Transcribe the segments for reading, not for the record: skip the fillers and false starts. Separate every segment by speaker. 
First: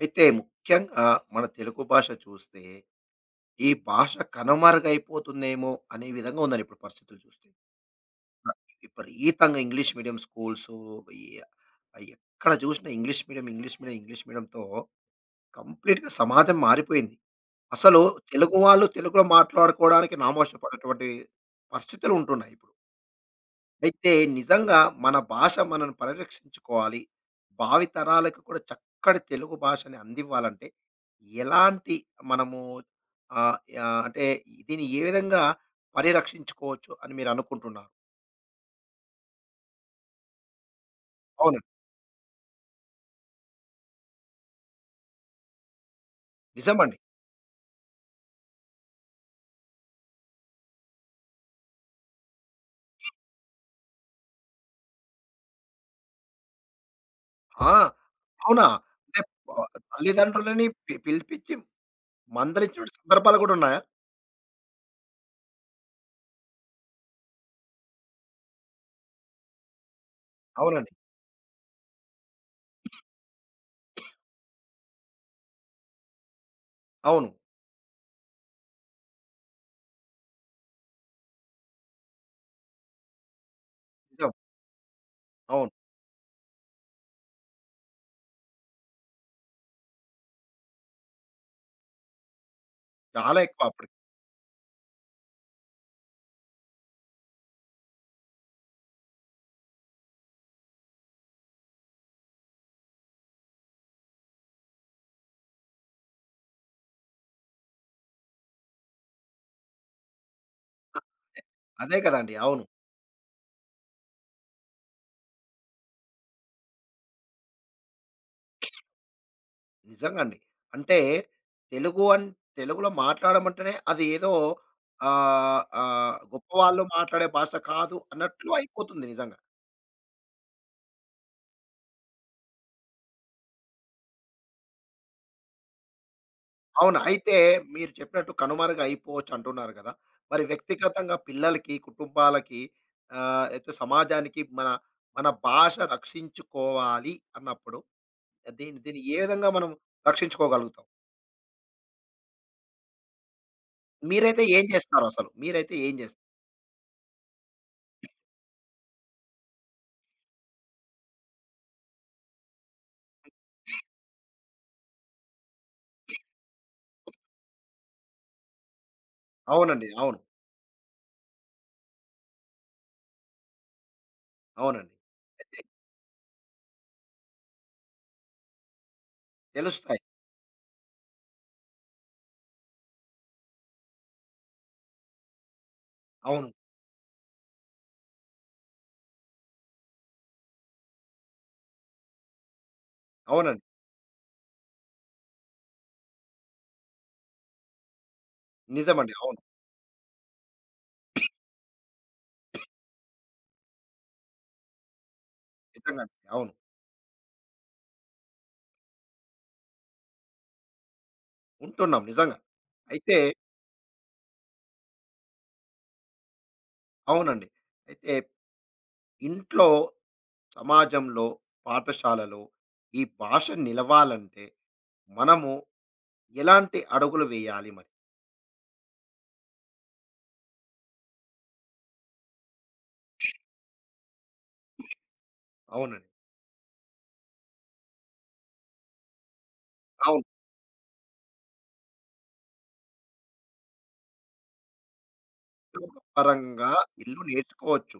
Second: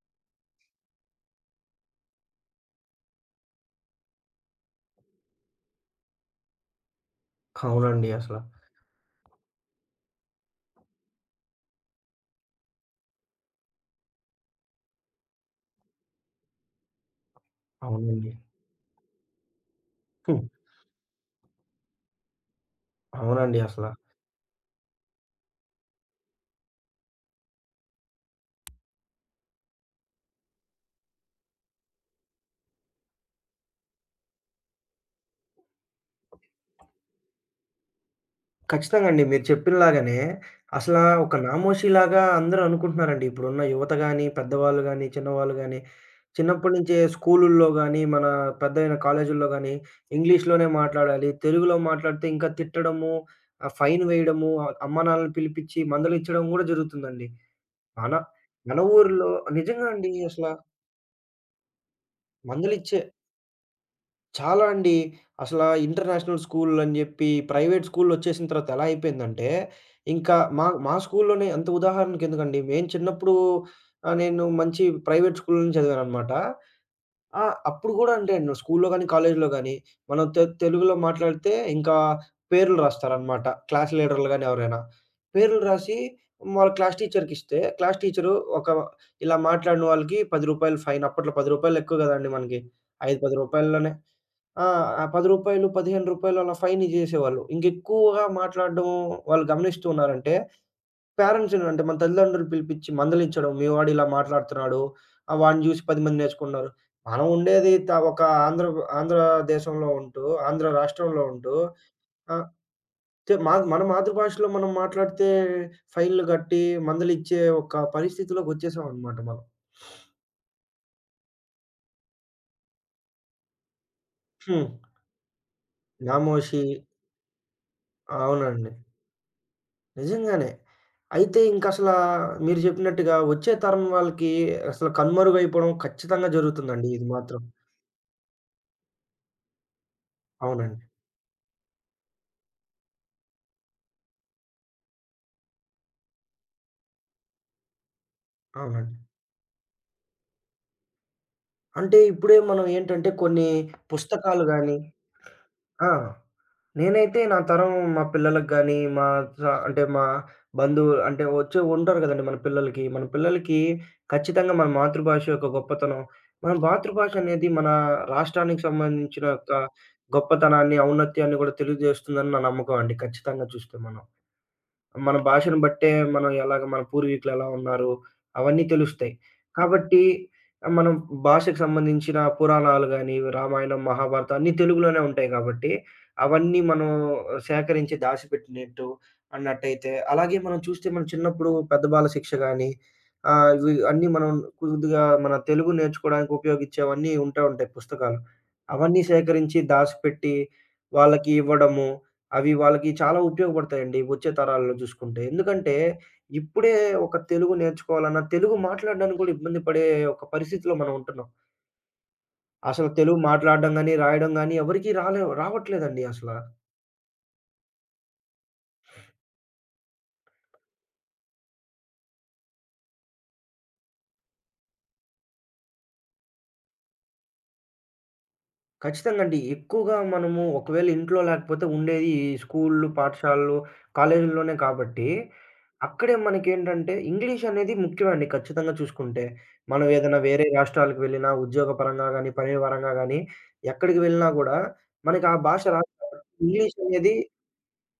Speaker 1: అయితే ముఖ్యంగా మన తెలుగు భాష చూస్తే, ఈ భాష కనుమరుగైపోతుందేమో అనే విధంగా ఉందండి ఇప్పుడు పరిస్థితులు చూస్తే.
Speaker 2: అవునండి అసల.
Speaker 1: న విపరీతంగా ఇంగ్లీష్ మీడియం స్కూల్సు ఎ ఎక్కడ చూసినా English medium, English medium, English మీడియంతో కంప్లీట్‌గా సమాజం మారిపోయింది. అసలు
Speaker 2: అవునండి.
Speaker 1: తెలుగు వాళ్ళు తెలుగులో మాట్లాడుకోవడానికి
Speaker 2: హ్మ్.
Speaker 1: నామోషి పడేటువంటి పరిస్థితులు ఉంటున్నాయి ఇప్పుడు.
Speaker 2: అవునండి అసల.
Speaker 1: అయితే నిజంగా మన భాష మనను పరిరక్షించుకోవాలి. భావితరాలకు కూడా చక్కటి తెలుగు భాషని అందివ్వాలంటే ఎలాంటి మనము అంటే దీన్ని ఏ విధంగా పరిరక్షించుకోవచ్చు అని మీరు అనుకుంటున్నారు?
Speaker 2: ఖచ్చితంగా అండి, మీరు చెప్పినలాగానే అసలా ఒక
Speaker 1: అవునండి.
Speaker 2: నామోషీలాగా అందరూ అనుకుంటున్నారండి. ఇప్పుడున్న యువత గాని, పెద్దవాళ్ళు గాని, చిన్నవాళ్ళు గాని, చిన్నప్పటి
Speaker 1: నిజమండి.
Speaker 2: నుంచే స్కూలుల్లో గాని, మన పెద్దయిన కాలేజీల్లో గాని ఇంగ్లీష్‌లోనే మాట్లాడాలి. తెలుగులో మాట్లాడితే ఇంకా తిట్టడము, ఫైన్ వేయడము, అమ్మానాన్నలని పిలిపిచ్చి మందలిచ్చడం గూడా జరుగుతుందండి.
Speaker 1: ఆ!
Speaker 2: మన
Speaker 1: అవునా?
Speaker 2: మన
Speaker 1: అంటే
Speaker 2: ఊర్లో
Speaker 1: ఆహ్,
Speaker 2: నిజంగా అండి అసల.
Speaker 1: తల్లిదండ్రులని పిలిపించి మందలించిన
Speaker 2: మందలిచ్చే
Speaker 1: సందర్భాలు కూడా ఉన్నాయా?
Speaker 2: చాలా అండి. అసలా ఇంటర్నేషనల్ స్కూల్‌లని జెప్పి, ప్రైవేట్ స్కూల్‌లొచ్చేసిన తర్వాత ఎలా అయిపోయిందంటే, ఇంకా మా
Speaker 1: అవునండి.
Speaker 2: మా స్కూల్‌లోనే అంత ఉదాహరణకెందుకండి, మేము చిన్నప్పుడు నేను మంచి ప్రైవేట్ స్కూల్‌లోనే చదివాననమాట.
Speaker 1: అవును.
Speaker 2: అప్పుడు గూడా అంటే స్కూల్‌లో గానీ, కాలేజీలో గానీ, మనం తెలుగులో మాట్లాడితే ఇంకా పేర్లు రాస్తారనమాట. క్లాస్ లీడర్లు
Speaker 1: నిజం.
Speaker 2: గానీ ఎవరైనా. పేర్లు
Speaker 1: అవును.
Speaker 2: రాసి వాళ్ళ క్లాస్ టీచర్‌కిస్తే, క్లాస్ టీచరు ఒక ఇలా మాట్లాడిన వాళ్ళకి రూ. 10 ఫైన్. అప్పట్లో రూ. 10 ఎక్కువ గదండీ మనకి. 5, రూ. 10
Speaker 1: చాలా ఎక్కువ
Speaker 2: రూపాయల్లోనే.
Speaker 1: అప్పటికి.
Speaker 2: ఆ! ఆ రూ. 10, రూ. 15 అలా ఫైన్ జేసేవాళ్ళు. ఇంకెక్కువగా మాట్లాడడం వాళ్ళు గమనిస్తూ ఉన్నారంటే, పేరెంట్స్‌ని అంటే మన తల్లిదండ్రులు పిలిపిచ్చి మందలించడం. మీ వాడు ఇలా మాట్లాడుతున్నాడు. వాడిని జూసి 10 మంది నేర్చుకున్నారు. మనం ఉండేది ఒక ఆంధ్ర ఆంధ్ర దేశంలో ఉంటూ, ఆంధ్ర రాష్ట్రంలో ఉంటూ
Speaker 1: అదే కదండీ!
Speaker 2: ఆహ్,
Speaker 1: అవును.
Speaker 2: తె మా మన మాతృభాషలో మనం మాట్లాడితే ఫైన్‌లు గట్టి మందలిచ్చే ఒక పరిస్థితిలోకొచ్చేసామనమాట మనం.
Speaker 1: నిజంగండి. అంటే తెలుగు అన్ తెలుగులో మాట్లాడమంటేనే అది ఏదో
Speaker 2: హ్మ్.
Speaker 1: ఆహ్, ఆహ్,
Speaker 2: నామోషి.
Speaker 1: గొప్పవాళ్ళు మాట్లాడే భాష కాదు అన్నట్లు
Speaker 2: అవునండి.
Speaker 1: అయిపోతుంది నిజంగా.
Speaker 2: నిజంగానే. అయితే ఇంకసలా మీరు జెప్పినట్టుగా వచ్చే తరం వాళ్ళకి అసలు కనుమరుగైపోవడం ఖచ్చితంగా జరుగుతుందండి
Speaker 1: అవును.
Speaker 2: ఇది
Speaker 1: అయితే
Speaker 2: మాత్రం.
Speaker 1: మీరు చెప్పినట్టు కనుమరుగైపోవచ్చు అంటున్నారు కదా! మరి
Speaker 2: అవునండి.
Speaker 1: వ్యక్తిగతంగా పిల్లలకి, కుటుంబాలకి లేతే సమాజానికి మన మన భాష రక్షించుకోవాలి అన్నప్పుడు దీన్ని
Speaker 2: అవునండి.
Speaker 1: దీన్ని ఏ విధంగా మనం రక్షించుకోగలుగుతాం?
Speaker 2: అంటే ఇప్పుడే మనం ఏంటంటే కొన్ని
Speaker 1: మీరైతే
Speaker 2: పుస్తకాలు
Speaker 1: ఏం
Speaker 2: గాని.
Speaker 1: చేస్తారసలు? మీరైతే
Speaker 2: ఆ!
Speaker 1: ఏం చేస్తారు?
Speaker 2: నేనైతే నా తరం మా పిల్లలకి గానీ, మా అంటే మా బంధువు అంటే వచ్చి ఉంటారు గదండీ మన పిల్లలకి. మన పిల్లలకి ఖచ్చితంగా మన మాతృభాష యొక్క గొప్పతనం, మన మాతృభాష అనేది మన రాష్ట్రానికి సంబంధించిన యొక్క
Speaker 1: అవునండి. అవును.
Speaker 2: గొప్పతనాన్ని, ఔన్నత్యాన్ని గూడా తెలియజేస్తుందని నా నమ్మకం అండి ఖచ్చితంగా చూస్తే మనం.
Speaker 1: అవునండి.
Speaker 2: మన
Speaker 1: అయితే
Speaker 2: భాషను బట్టే మనం ఎలాగ మన పూర్వీకులు ఎలా ఉన్నారు, అవన్నీ తెలుస్తాయి.
Speaker 1: తెలుస్తాయి.
Speaker 2: కాబట్టి మనం భాషకు సంబంధించిన పురాణాలు గాని, రామాయణం, మహాభారతం అన్నీ తెలుగులోనే ఉంటాయి కాబట్టి,
Speaker 1: అవును.
Speaker 2: అవన్నీ మనం సేకరించి దాచిపెట్టినట్టు అన్నట్టయితే, అలాగే మనం చూస్తే మనం చిన్నప్పుడు పెద్ద బాల శిక్ష గాని,
Speaker 1: అవునండి.
Speaker 2: ఇవి అన్నీ మనం కొద్దిగా మన తెలుగు నేర్చుకోవడానికి ఉపయోగించేవన్నీ ఉంటాయి పుస్తకాలు. అవన్నీ
Speaker 1: నిజమండి. అవును.
Speaker 2: సేకరించి దాసిపెట్టి వాళ్ళకి ఇవ్వడము. అవి వాళ్ళకి చాలా ఉపయోగపడతాయండి వచ్చే తరాల్లో చూసుకుంటే. ఎందుకంటే,
Speaker 1: నిజంగానే. అవును.
Speaker 2: ఇప్పుడే ఒక తెలుగు నేర్చుకోవాలన్నా, తెలుగు మాట్లాడడానికి కూడా ఇబ్బంది పడే ఒక పరిస్థితిలో మనం ఉంటున్నాం.
Speaker 1: ఉంటున్నాం నిజంగా.
Speaker 2: అసలు
Speaker 1: అయితే
Speaker 2: తెలుగు మాట్లాడడం గాని, రాయడం గాని ఎవరికీ రావట్లేదండి అసల.
Speaker 1: అవునండి. అయితే ఇంట్లో, సమాజంలో, పాఠశాలలో ఈ భాష నిలవాలంటే మనము ఎలాంటి అడుగులు వేయాలి మరి?
Speaker 2: ఖచ్చితంగా అండి. ఎక్కువగా మనము ఒకవేళ ఇంట్లో లేకపోతే ఉండేది ఈ స్కూల్లు, పాఠశాలలు, కాలేజీల్లోనే కాబట్టి,
Speaker 1: అవునండి.
Speaker 2: అక్కడే మనకేంటంటే ఇంగ్లీష్ అనేది ముఖ్యమండి ఖచ్చితంగా చూసుకుంటే. మనం ఏదైనా
Speaker 1: అవును.
Speaker 2: వేరే రాష్ట్రాలకు వెళ్ళినా ఉద్యోగపరంగా గానీ, పని పరంగా గానీ ఎక్కడికి వెళ్ళినా గూడా మనకి ఆ భాష రాదు
Speaker 1: కుటుంబ
Speaker 2: కాబట్టి
Speaker 1: పరంగా
Speaker 2: ఇంగ్లీష్ అనేది
Speaker 1: ఇల్లు నేర్చుకోవచ్చు.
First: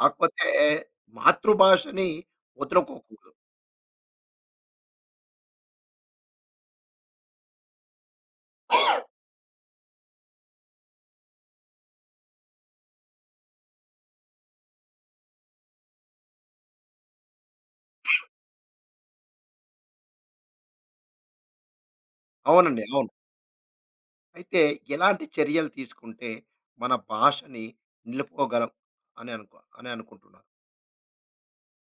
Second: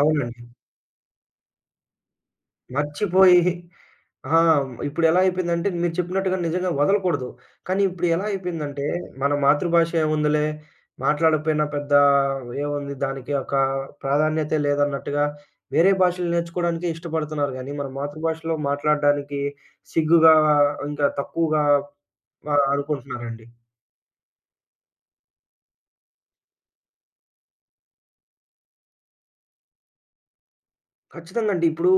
Speaker 2: అవునండి.
Speaker 1: మాతృభాషని వదులుకోకూడదు.
Speaker 2: మర్చిపోయి. ఆ! ఇప్పుడెలా అయిపోయిందంటే మీరు చెప్పినట్టుగా నిజంగా వదలకూడదు. కానీ ఇప్పుడు ఎలా అయిపోయిందంటే మన మాతృభాష ఏముందిలే మాట్లాడకపోయినా పెద్ద ఏముంది దానికి ఒక ప్రాధాన్యతే లేదన్నట్టుగా వేరే భాషలు నేర్చుకోవడానికే ఇష్టపడుతున్నారు గానీ, మన మాతృభాషలో మాట్లాడడానికి సిగ్గుగా, ఇంకా తక్కువగా
Speaker 1: అవునండి. అవును.
Speaker 2: అనుకుంటున్నారండి.
Speaker 1: అయితే ఎలాంటి చర్యలు తీసుకుంటే మన భాషని నిలుపుకోగలం అని అనుకుంటున్నారు?
Speaker 2: ఖచ్చితంగా అండి. ఇప్పుడు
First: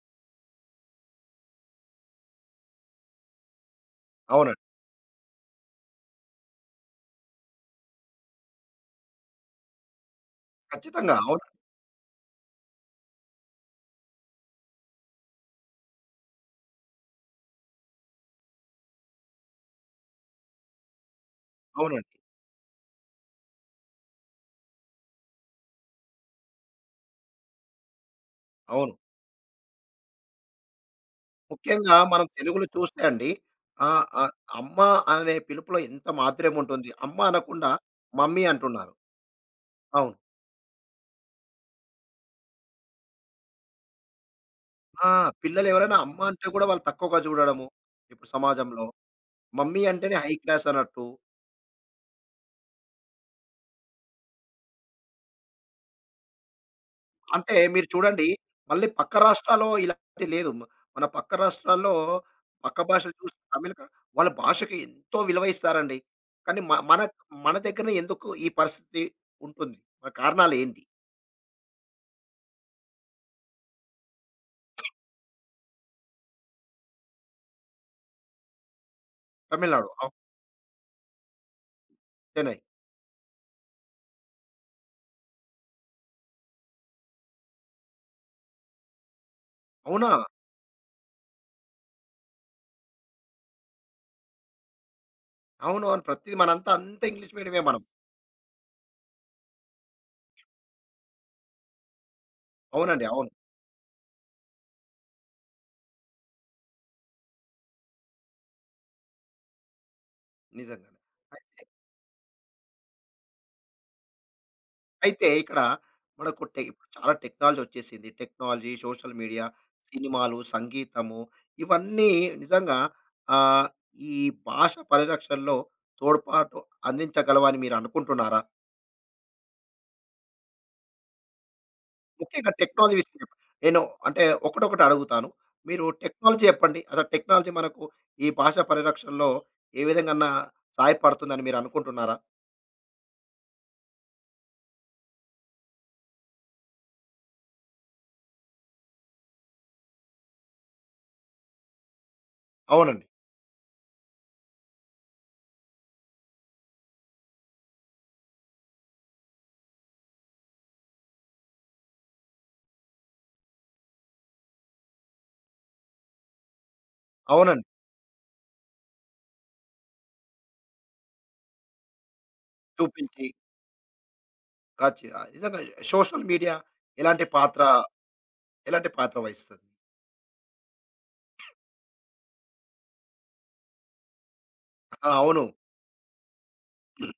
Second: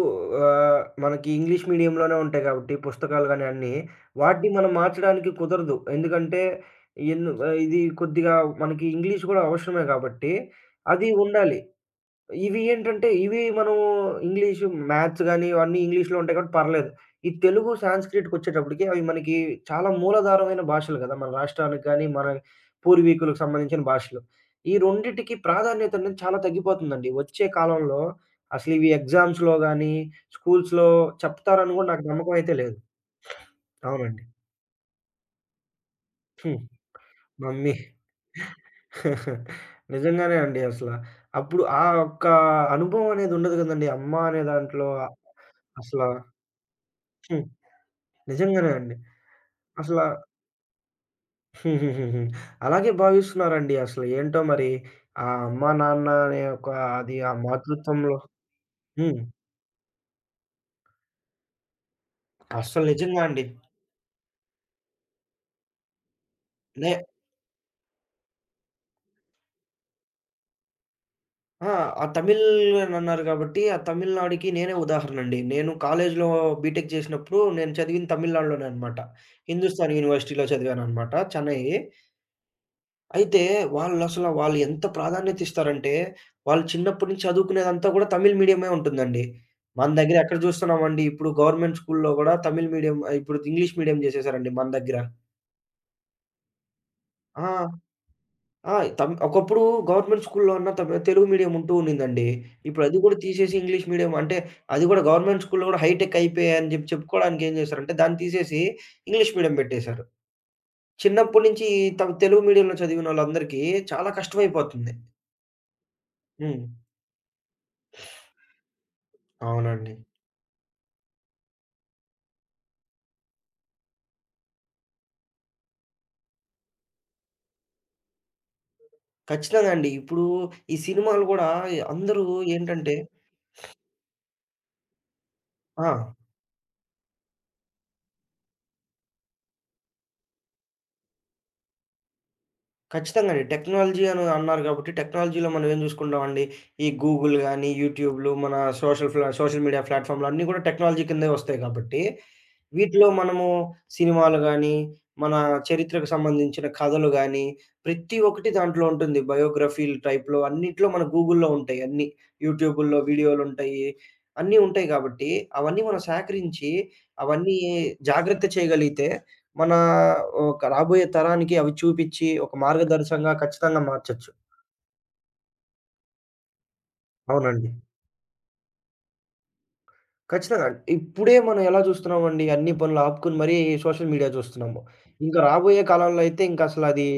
Speaker 2: మనకి ఇంగ్లీష్ మీడియంలోనే ఉంటాయి కాబట్టి పుస్తకాలు గాని అన్నీ. వాటిని
Speaker 1: అవునండి.
Speaker 2: మనం మార్చడానికి కుదరదు. ఎందుకంటే ఇది కొద్దిగా మనకి ఇంగ్లీష్ గూడా అవసరమే కాబట్టి అది
Speaker 1: ఖచ్చితంగా. అవును.
Speaker 2: ఉండాలి. ఇవి ఏంటంటే, ఇవి మనం ఇంగ్లీషు, మ్యాథ్స్ గాని ఇవన్నీ ఇంగ్లీష్‌లో ఉంటాయి కాబట్టి పర్లేదు. ఈ తెలుగు, సాంస్క్రిట్‌కొచ్చేటప్పటికి అవి మనకి చాలా మూలాధారమైన భాషలు గదా! మన రాష్ట్రానికి గాని,
Speaker 1: అవునండి.
Speaker 2: మన పూర్వీకులకు సంబంధించిన భాషలు. ఈ రెండిటికి ప్రాధాన్యత అనేది చాలా తగ్గిపోతుందండి. వచ్చే కాలంలో అసలివి
Speaker 1: అవును.
Speaker 2: ఎగ్జామ్స్‌లో గాని, స్కూల్స్‌లో చెప్తారని గూడా
Speaker 1: ముఖ్యంగా
Speaker 2: నాకు
Speaker 1: మనం
Speaker 2: నమ్మకం అయితే
Speaker 1: తెలుగులో
Speaker 2: లేదు.
Speaker 1: చూస్తే అండి ఆహ్,
Speaker 2: అవునండి.
Speaker 1: ఆహ్, అమ్మ అనే పిలుపులో ఎంత మాధుర్యం
Speaker 2: హ్మ్.
Speaker 1: ఉంటుంది. అమ్మ అనకుండా
Speaker 2: మమ్మీ.
Speaker 1: మమ్మీ అంటున్నారు. అవును.
Speaker 2: నిజంగానే అండి అసల. అప్పుడు ఆ ఒక్క అనుభవం అనేది ఉండదు గదండీ! అమ్మ అనే దాంట్లో
Speaker 1: ఆ! పిల్లలెవరైనా
Speaker 2: అసల.
Speaker 1: అమ్మ అంటే కూడా వాళ్ళు తక్కువగా
Speaker 2: హ్మ్.
Speaker 1: చూడడము. ఇప్పుడు
Speaker 2: నిజంగానే
Speaker 1: సమాజంలో
Speaker 2: అండి.
Speaker 1: మమ్మీ
Speaker 2: అసల.
Speaker 1: అంటేనే హై క్లాస్ అన్నట్టు.
Speaker 2: హుహుహుహు. అలాగే భావిస్తున్నారండి అసలు. ఏంటో మరి ఆ అమ్మ, నాన్న అనే ఒక అది ఆ
Speaker 1: అంటే మీరు
Speaker 2: మాతృత్వంలో.
Speaker 1: చూడండి మళ్ళీ పక్క
Speaker 2: హ్మ్.
Speaker 1: రాష్ట్రాల్లో ఇలాంటివి లేదు. మన పక్క రాష్ట్రాల్లో పక్క
Speaker 2: అస్సలు
Speaker 1: భాషలు
Speaker 2: నిజంగా
Speaker 1: చూసి
Speaker 2: అండి.
Speaker 1: వాళ్ళ భాషకి ఎంతో విలువ ఇస్తారండి. కానీ మ
Speaker 2: నే
Speaker 1: మన మన దగ్గర ఎందుకు ఈ పరిస్థితి ఉంటుంది? మరి కారణాలేంటి?
Speaker 2: ఆ! ఆ తమిళనన్నారు గాబట్టి, ఆ తమిళనాడుకి నేనే ఉదాహరణండి. నేను కాలేజీలో బీటెక్ చేసినప్పుడు నేను చదివింది తమిళనాడులోనే అనమాట.
Speaker 1: తమిళనాడు.
Speaker 2: హిందుస్థాన్
Speaker 1: అవును.
Speaker 2: యూనివర్సిటీలో చదివాననమాట చెన్నై.
Speaker 1: చెన్నై.
Speaker 2: అయితే వాళ్ళసల వాళ్ళు ఎంత ప్రాధాన్యత ఇస్తారంటే, వాళ్ళు చిన్నప్పటి నుంచి చదువుకునేదంతా గూడా తమిళ్ మీడియమే ఉంటుందండి. మన
Speaker 1: అవునా?
Speaker 2: దగ్గర ఎక్కడ చూస్తున్నామండి ఇప్పుడు గవర్నమెంట్ స్కూల్‌లో గూడా తమిళ్ మీడియం ఇప్పుడు ఇంగ్లీష్ మీడియం చేసేసారండి మన దగ్గర.
Speaker 1: అవును. అవును. ప్రతిది అంతా ఇంగ్లీష్
Speaker 2: ఆ!
Speaker 1: మీడియమే మనం.
Speaker 2: ఆ! ఒకప్పుడు గవర్నమెంట్ స్కూల్‌లో అన్నా తమిళ్ తెలుగు మీడియం ఉంటూ ఉండిందండి. ఇప్పుడు అది
Speaker 1: అవునండి.
Speaker 2: కూడా
Speaker 1: అవును.
Speaker 2: తీసేసి ఇంగ్లీష్ మీడియం అంటే అది కూడా గవర్నమెంట్ స్కూల్‌లో కూడా హైటెక్ అయిపోయాయని జెప్పి చెప్పుకోవడానికి ఏం చేశారంటే దాన్ని తీసేసి ఇంగ్లీష్ మీడియం పెట్టేశారు.
Speaker 1: నిజంగానే.
Speaker 2: చిన్నప్పటి
Speaker 1: అయితే
Speaker 2: నుంచి తెలుగు మీడియంలో చదివినోళ్ళందరికీ చాలా కష్టమైపోతుంది.
Speaker 1: అయితే ఇక్కడ మనకు టె
Speaker 2: హ్మ్.
Speaker 1: ఇప్పుడు చాలా టెక్నాలజీ వచ్చేసింది. టెక్నాలజీ, సోషల్ మీడియా,
Speaker 2: అవునండి.
Speaker 1: సినిమాలు, సంగీతము ఇవన్నీ నిజంగా ఆహ్, ఈ భాష పరిరక్షణలో తోడ్పాటు అందించగలవు అని మీరు అనుకుంటున్నారా?
Speaker 2: ఖచ్చితంగా అండి. ఇప్పుడు ఈ సినిమాలు గూడా అందరూ
Speaker 1: ముఖ్యంగా టెక్నాలజీ
Speaker 2: ఏంటంటే.
Speaker 1: విషయం చెప్పండి. నేను అంటే ఒకటొకటి అడుగుతాను. మీరు
Speaker 2: ఆ!
Speaker 1: టెక్నాలజీ చెప్పండి. అసలు టెక్నాలజీ మనకు ఈ భాష పరిరక్షణలో ఏ విధంగాన్నా సహాయపడుతుందని మీరు అనుకుంటున్నారా?
Speaker 2: ఖచ్చితంగానే. టెక్నాలజీ అని అన్నారు గాబట్టి, టెక్నాలజీలో మనం ఏం జూసుకుంటామండి, ఈ గూగుల్ గానీ, యూట్యూబ్‌లు, మన సోషల్ మీడియా ప్లాట్‌ఫామ్‌లు అన్నీ గూడా టెక్నాలజీ కిందే వస్తాయి గాబట్టి,
Speaker 1: అవునండి.
Speaker 2: వీటిలో మనము సినిమాలు గానీ, మన చరిత్రకు సంబంధించిన కథలు గానీ, ప్రతి ఒక్కటి దాంట్లో ఉంటుంది. బయోగ్రఫీల టైప్‌లో అన్నిట్లో మన గూగుల్‌లో ఉంటాయి అన్నీ. యూట్యూబుల్లో వీడియోలుంటాయి. అన్నీ ఉంటాయి గాబట్టి, అవన్నీ మనం సేకరించి, అవన్నీ
Speaker 1: అవునండి.
Speaker 2: జాగ్రత్త చేయగలిగితే మనా ఒక రాబోయే తరానికి అవి చూపిచ్చి, ఒక
Speaker 1: చూపించి
Speaker 2: మార్గదర్శంగా ఖచ్చితంగా మార్చొచ్చు.
Speaker 1: కాచి నిజంగా సోషల్ మీడియా ఎలాంటి పాత్ర
Speaker 2: అవునండి.
Speaker 1: ఎలాంటి పాత్ర వహిస్తది?
Speaker 2: ఖచ్చితంగా. ఇప్పుడే మనం ఎలా చూస్తున్నామండి, అన్ని పనులు ఆపుకొని మరీ సోషల్ మీడియా చూస్తున్నాము.
Speaker 1: ఆ!
Speaker 2: ఇంకా
Speaker 1: అవును.
Speaker 2: రాబోయే కాలంలో అయితే ఇంకసలది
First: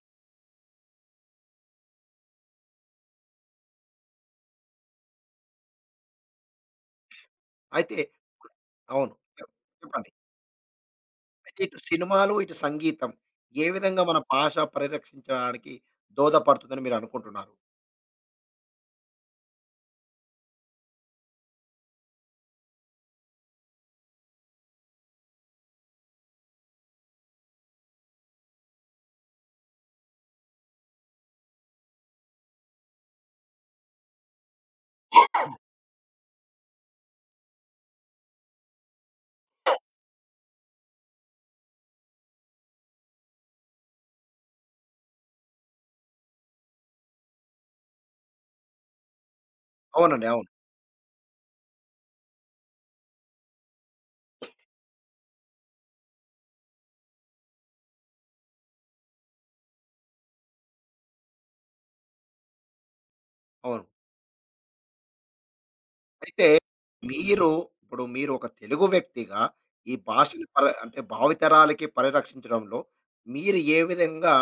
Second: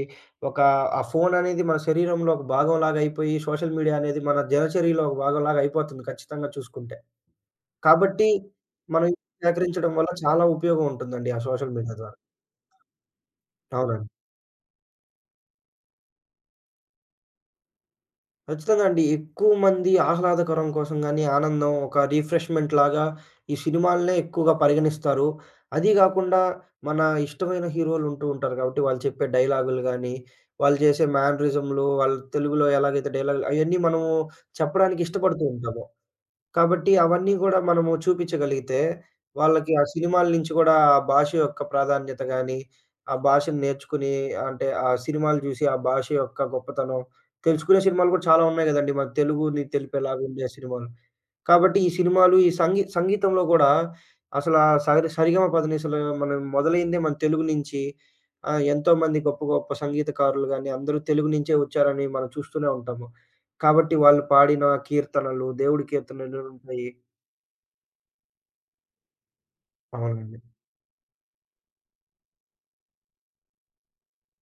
Speaker 2: ఒక ఆ ఫోననేది మన శరీరంలో ఒక భాగంలాగా అయిపోయి, సోషల్ మీడియా అనేది మన దినచర్యలో ఒక భాగంలాగా అయిపోతుంది ఖచ్చితంగా చూసుకుంటే.
Speaker 1: అయితే
Speaker 2: కాబట్టి, మనం
Speaker 1: అవును. చెప్
Speaker 2: సేకరించడం వల్ల
Speaker 1: చెప్పండి.
Speaker 2: చాలా ఉపయోగం ఉంటుందండి ఆ
Speaker 1: అయితే
Speaker 2: సోషల్
Speaker 1: ఇటు
Speaker 2: మీడియా ద్వారా.
Speaker 1: సినిమాలు, ఇటు సంగీతం ఏ విధంగా
Speaker 2: అవునండి.
Speaker 1: మన భాష పరిరక్షించడానికి దోహదపడుతుందని మీరనుకుంటున్నారు?
Speaker 2: ఖచ్చితంగా అండి. ఎక్కువ మంది ఆహ్లాదకరం కోసం గాని, ఆనందం ఒక రిఫ్రెష్‌మెంట్ లాగా ఈ సినిమాలనే ఎక్కువగా పరిగణిస్తారు. అదీ గాకుండా మన ఇష్టమైన హీరోలుంటూ ఉంటారు గాబట్టి, వాళ్ళు చెప్పే డైలాగులు గానీ, వాళ్ళు చేసే మేనరిజమ్‌లు, వాళ్ళు తెలుగులో ఎలాగైతే డైలాగులు అయన్నీ మనము చెప్పడానికి ఇష్టపడుతూ ఉంటాము. కాబట్టి అవన్నీ గూడా మనము చూపిచ్చగలిగితే, వాళ్ళకి ఆ సినిమాల నుంచి గూడా ఆ భాష యొక్క ప్రాధాన్యత గాని, ఆ భాషను నేర్చుకుని అంటే, ఆ సినిమాలు జూసి ఆ భాష యొక్క గొప్పతనం తెలుసుకునే సినిమాలు గూడా చాలా ఉన్నాయి గదండీ! మన తెలుగుని
Speaker 1: అవునండి. అవును.
Speaker 2: తెలిపేలాగుండే సినిమాలు. కాబట్టి ఈ సినిమాలు, ఈ సంగీతంలో గూడా అసలా సరిగమపదనిసలు మనం మొదలైందే మన తెలుగు నుంచి. ఎంతోమంది గొప్ప, గొప్ప సంగీతకారులు గాని అందరూ తెలుగు నుంచే వచ్చారని మనం చూస్తూనే ఉంటాము.
Speaker 1: అవును.
Speaker 2: కాబట్టి వాళ్ళు పాడిన కీర్తనలు, దేవుడి కీర్తనలు
Speaker 1: అయితే
Speaker 2: ఉంటాయి.
Speaker 1: మీరు ఇప్పుడు మీరు ఒక తెలుగు వ్యక్తిగా ఈ
Speaker 2: అవునండి.
Speaker 1: భాషను అంటే భావితరాలకి పరిరక్షించడంలో మీరు ఏ విధంగా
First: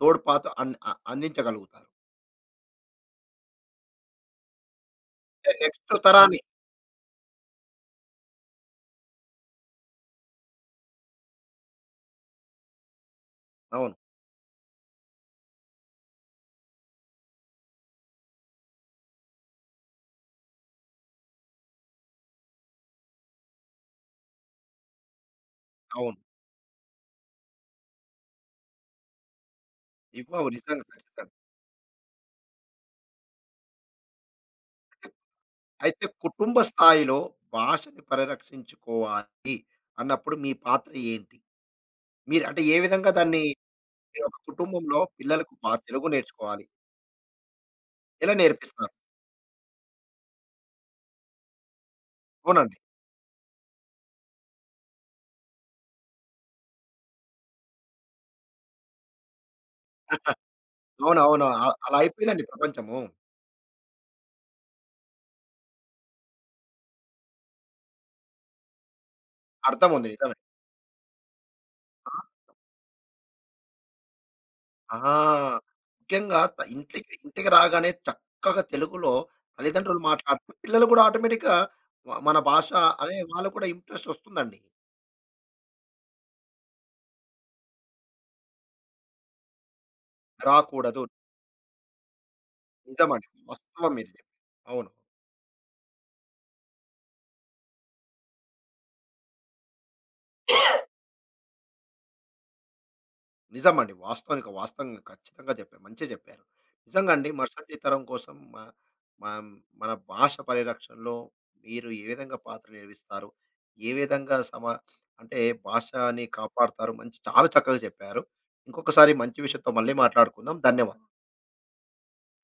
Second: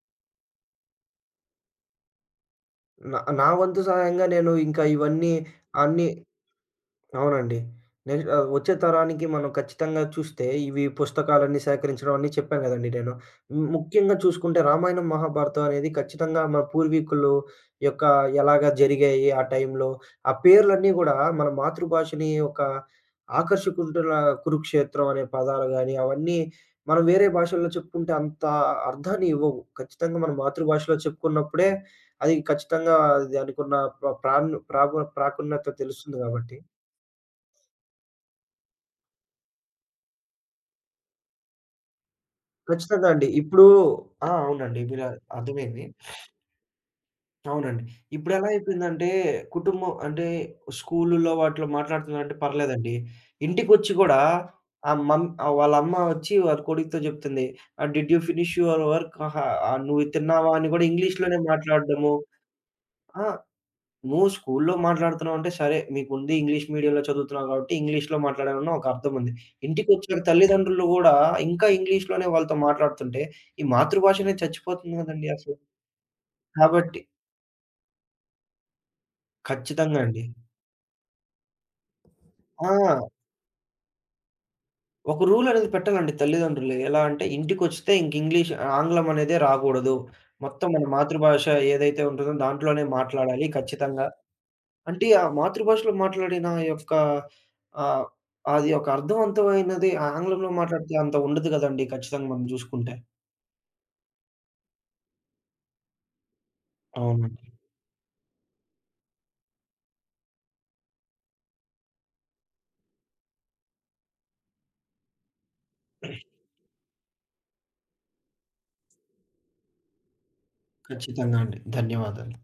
Speaker 1: తోడ్పాటు అన్ అ అందించగలుగుతారు?
Speaker 2: నా నా వంతు సహాయంగా నేను ఇంకా ఇవన్నీ
Speaker 1: అంటే నెక్స్ట్
Speaker 2: అన్నీ
Speaker 1: తరానికి
Speaker 2: అవునండి. నెక్స్ట్ వచ్చే తరానికి మనం ఖచ్చితంగా చూస్తే ఇవి పుస్తకాలన్నీ సేకరించడం అన్నీ చెప్పాను గదండీ నేను. హ్మ్.
Speaker 1: అవును.
Speaker 2: ముఖ్యంగా చూసుకుంటే రామాయణం, మహాభారతం అనేది ఖచ్చితంగా మన పూర్వీకులు యొక్క ఎలాగా జరిగాయి ఆ టైంలో. ఆ పేర్లన్నీ గూడా మన మాతృభాషని ఒక ఆకర్షకుంటున్న కురుక్షేత్రం అనే పదాలు గాని,
Speaker 1: అవును.
Speaker 2: అవన్నీ మనం వేరే భాషల్లో చెప్పుకుంటే అంత అర్థాన్ని ఇవ్వవు. ఖచ్చితంగా మన
Speaker 1: ఇవ్వవు. నిజంగా.
Speaker 2: మాతృభాషలో
Speaker 1: ఖచ్చితంగా.
Speaker 2: చెప్పుకున్నప్పుడే అది ఖచ్చితంగా దానికున్న ప్ర ప్రాన్ ప్రాపు ప్రాకున్నత
Speaker 1: అయితే
Speaker 2: తెలుస్తుంది
Speaker 1: కుటుంబ
Speaker 2: గాబట్టి.
Speaker 1: స్థాయిలో భాషని పరిరక్షించుకోవాలి అన్నప్పుడు మీ పాత్ర ఏంటి? మీరు అంటే ఏ
Speaker 2: ఖచ్చితంగా
Speaker 1: విధంగా
Speaker 2: అండి.
Speaker 1: దాన్ని
Speaker 2: ఇప్పుడు.
Speaker 1: మీరు
Speaker 2: ఆ!
Speaker 1: ఒక
Speaker 2: అవునండి,
Speaker 1: కుటుంబంలో
Speaker 2: మీరు
Speaker 1: పిల్లలకు
Speaker 2: అర్థమైంది.
Speaker 1: తెలుగు నేర్చుకోవాలి.
Speaker 2: అవునండి.
Speaker 1: ఎలా
Speaker 2: ఇప్పుడెలా
Speaker 1: నేర్పిస్తారు?
Speaker 2: అయిపోయిందంటే, కుటుంబం అంటే స్కూలుల్లో వాటిలో మాట్లాడుతున్నారంటే
Speaker 1: అవునండి.
Speaker 2: పర్లేదండి. ఇంటికొచ్చి గూడా వాళ్ళ అమ్మ వచ్చి వాళ్ళ కొడుకుతో చెప్తుంది. "Did you finish your work? ఆహా! ఆహ్, నువ్వు తిన్నావా?" అని గూడా ఇంగ్లీష్‌లోనే
Speaker 1: అవునవును. అలా
Speaker 2: మాట్లాడడము.
Speaker 1: అయిపోయిందండి ప్రపంచము.
Speaker 2: ఆ! నువ్వు స్కూలులో మాట్లాడుతున్నావంటే సరే, మీకుంది ఇంగ్లీష్ మీడియంలో చదువుతున్నావు కాబట్టి ఇంగ్లీష్‌లో మాట్లాడావని ఒక అర్థం ఉంది.
Speaker 1: అర్థం ఉంది.
Speaker 2: ఇంటికొచ్చాక
Speaker 1: నిజమే.
Speaker 2: తల్లిదండ్రులు గూడా ఇంకా
Speaker 1: ఆ!
Speaker 2: ఇంగ్లీష్‌లోనే వాళ్ళతో మాట్లాడుతుంటే, ఈ మాతృభాషనే చచ్చిపోతుంది
Speaker 1: ఆ!
Speaker 2: గదండీ అసలు.
Speaker 1: ముఖ్యంగా
Speaker 2: కాబట్టి
Speaker 1: ఇంటికి ఇంటికి రాగానే చక్కగా తెలుగులో తల్లిదండ్రులు
Speaker 2: ఖచ్చితంగా అండి.
Speaker 1: మాట్లాడితే పిల్లలు కూడా ఆటోమేటిక్‌గా మన భాష
Speaker 2: ఆ!
Speaker 1: అనే వాళ్ళు కూడా ఇంట్రెస్ట్ వస్తుందండి.
Speaker 2: ఒక రూల్ అనేది పెట్టాలండి తల్లిదండ్రులు. ఎలా అంటే ఇంటికొస్తే ఇంక ఇంగ్లీష్ ఆంగ్లం అనేదే రాగూడదు. మొత్తం మన
Speaker 1: రాకూడదు.
Speaker 2: మాతృభాష ఏదైతే ఉంటుందో దాంట్లోనే
Speaker 1: నిజమండి.
Speaker 2: మాట్లాడాలి
Speaker 1: వాస్తవం
Speaker 2: ఖచ్చితంగా.
Speaker 1: మీరు చెప్పింది. అవును.
Speaker 2: అంటే ఆ మాతృభాషలో మాట్లాడిన ఆ యొక్క ఆహ్, అది ఒక అర్థవంతమైనది ఆంగ్లంలో మాట్లాడితే అంత ఉండదు గదండీ! ఖచ్చితంగా మనం జూసుకుంటే.
Speaker 1: నిజమండి. వాస్తవానికి వాస్తవంగా ఖచ్చితంగా చెప్పారు. మంచిగా చెప్పారు. నిజంగా అండి
Speaker 2: అవునండి.
Speaker 1: మరుసటి తరం కోసం మ మం మన భాష పరిరక్షణలో మీరు ఏ విధంగా పాత్ర నిర్వహిస్తారు? ఏ విధంగా సమా అంటే భాషని కాపాడుతారు? మంచి చాలా చక్కగా చెప్పారు. ఇంకొకసారి మంచి విషయంతో మళ్ళీ మాట్లాడుకుందాం. ధన్యవాదాలు.
Speaker 2: ఖచ్చితంగా అండి. ధన్యవాదాలు.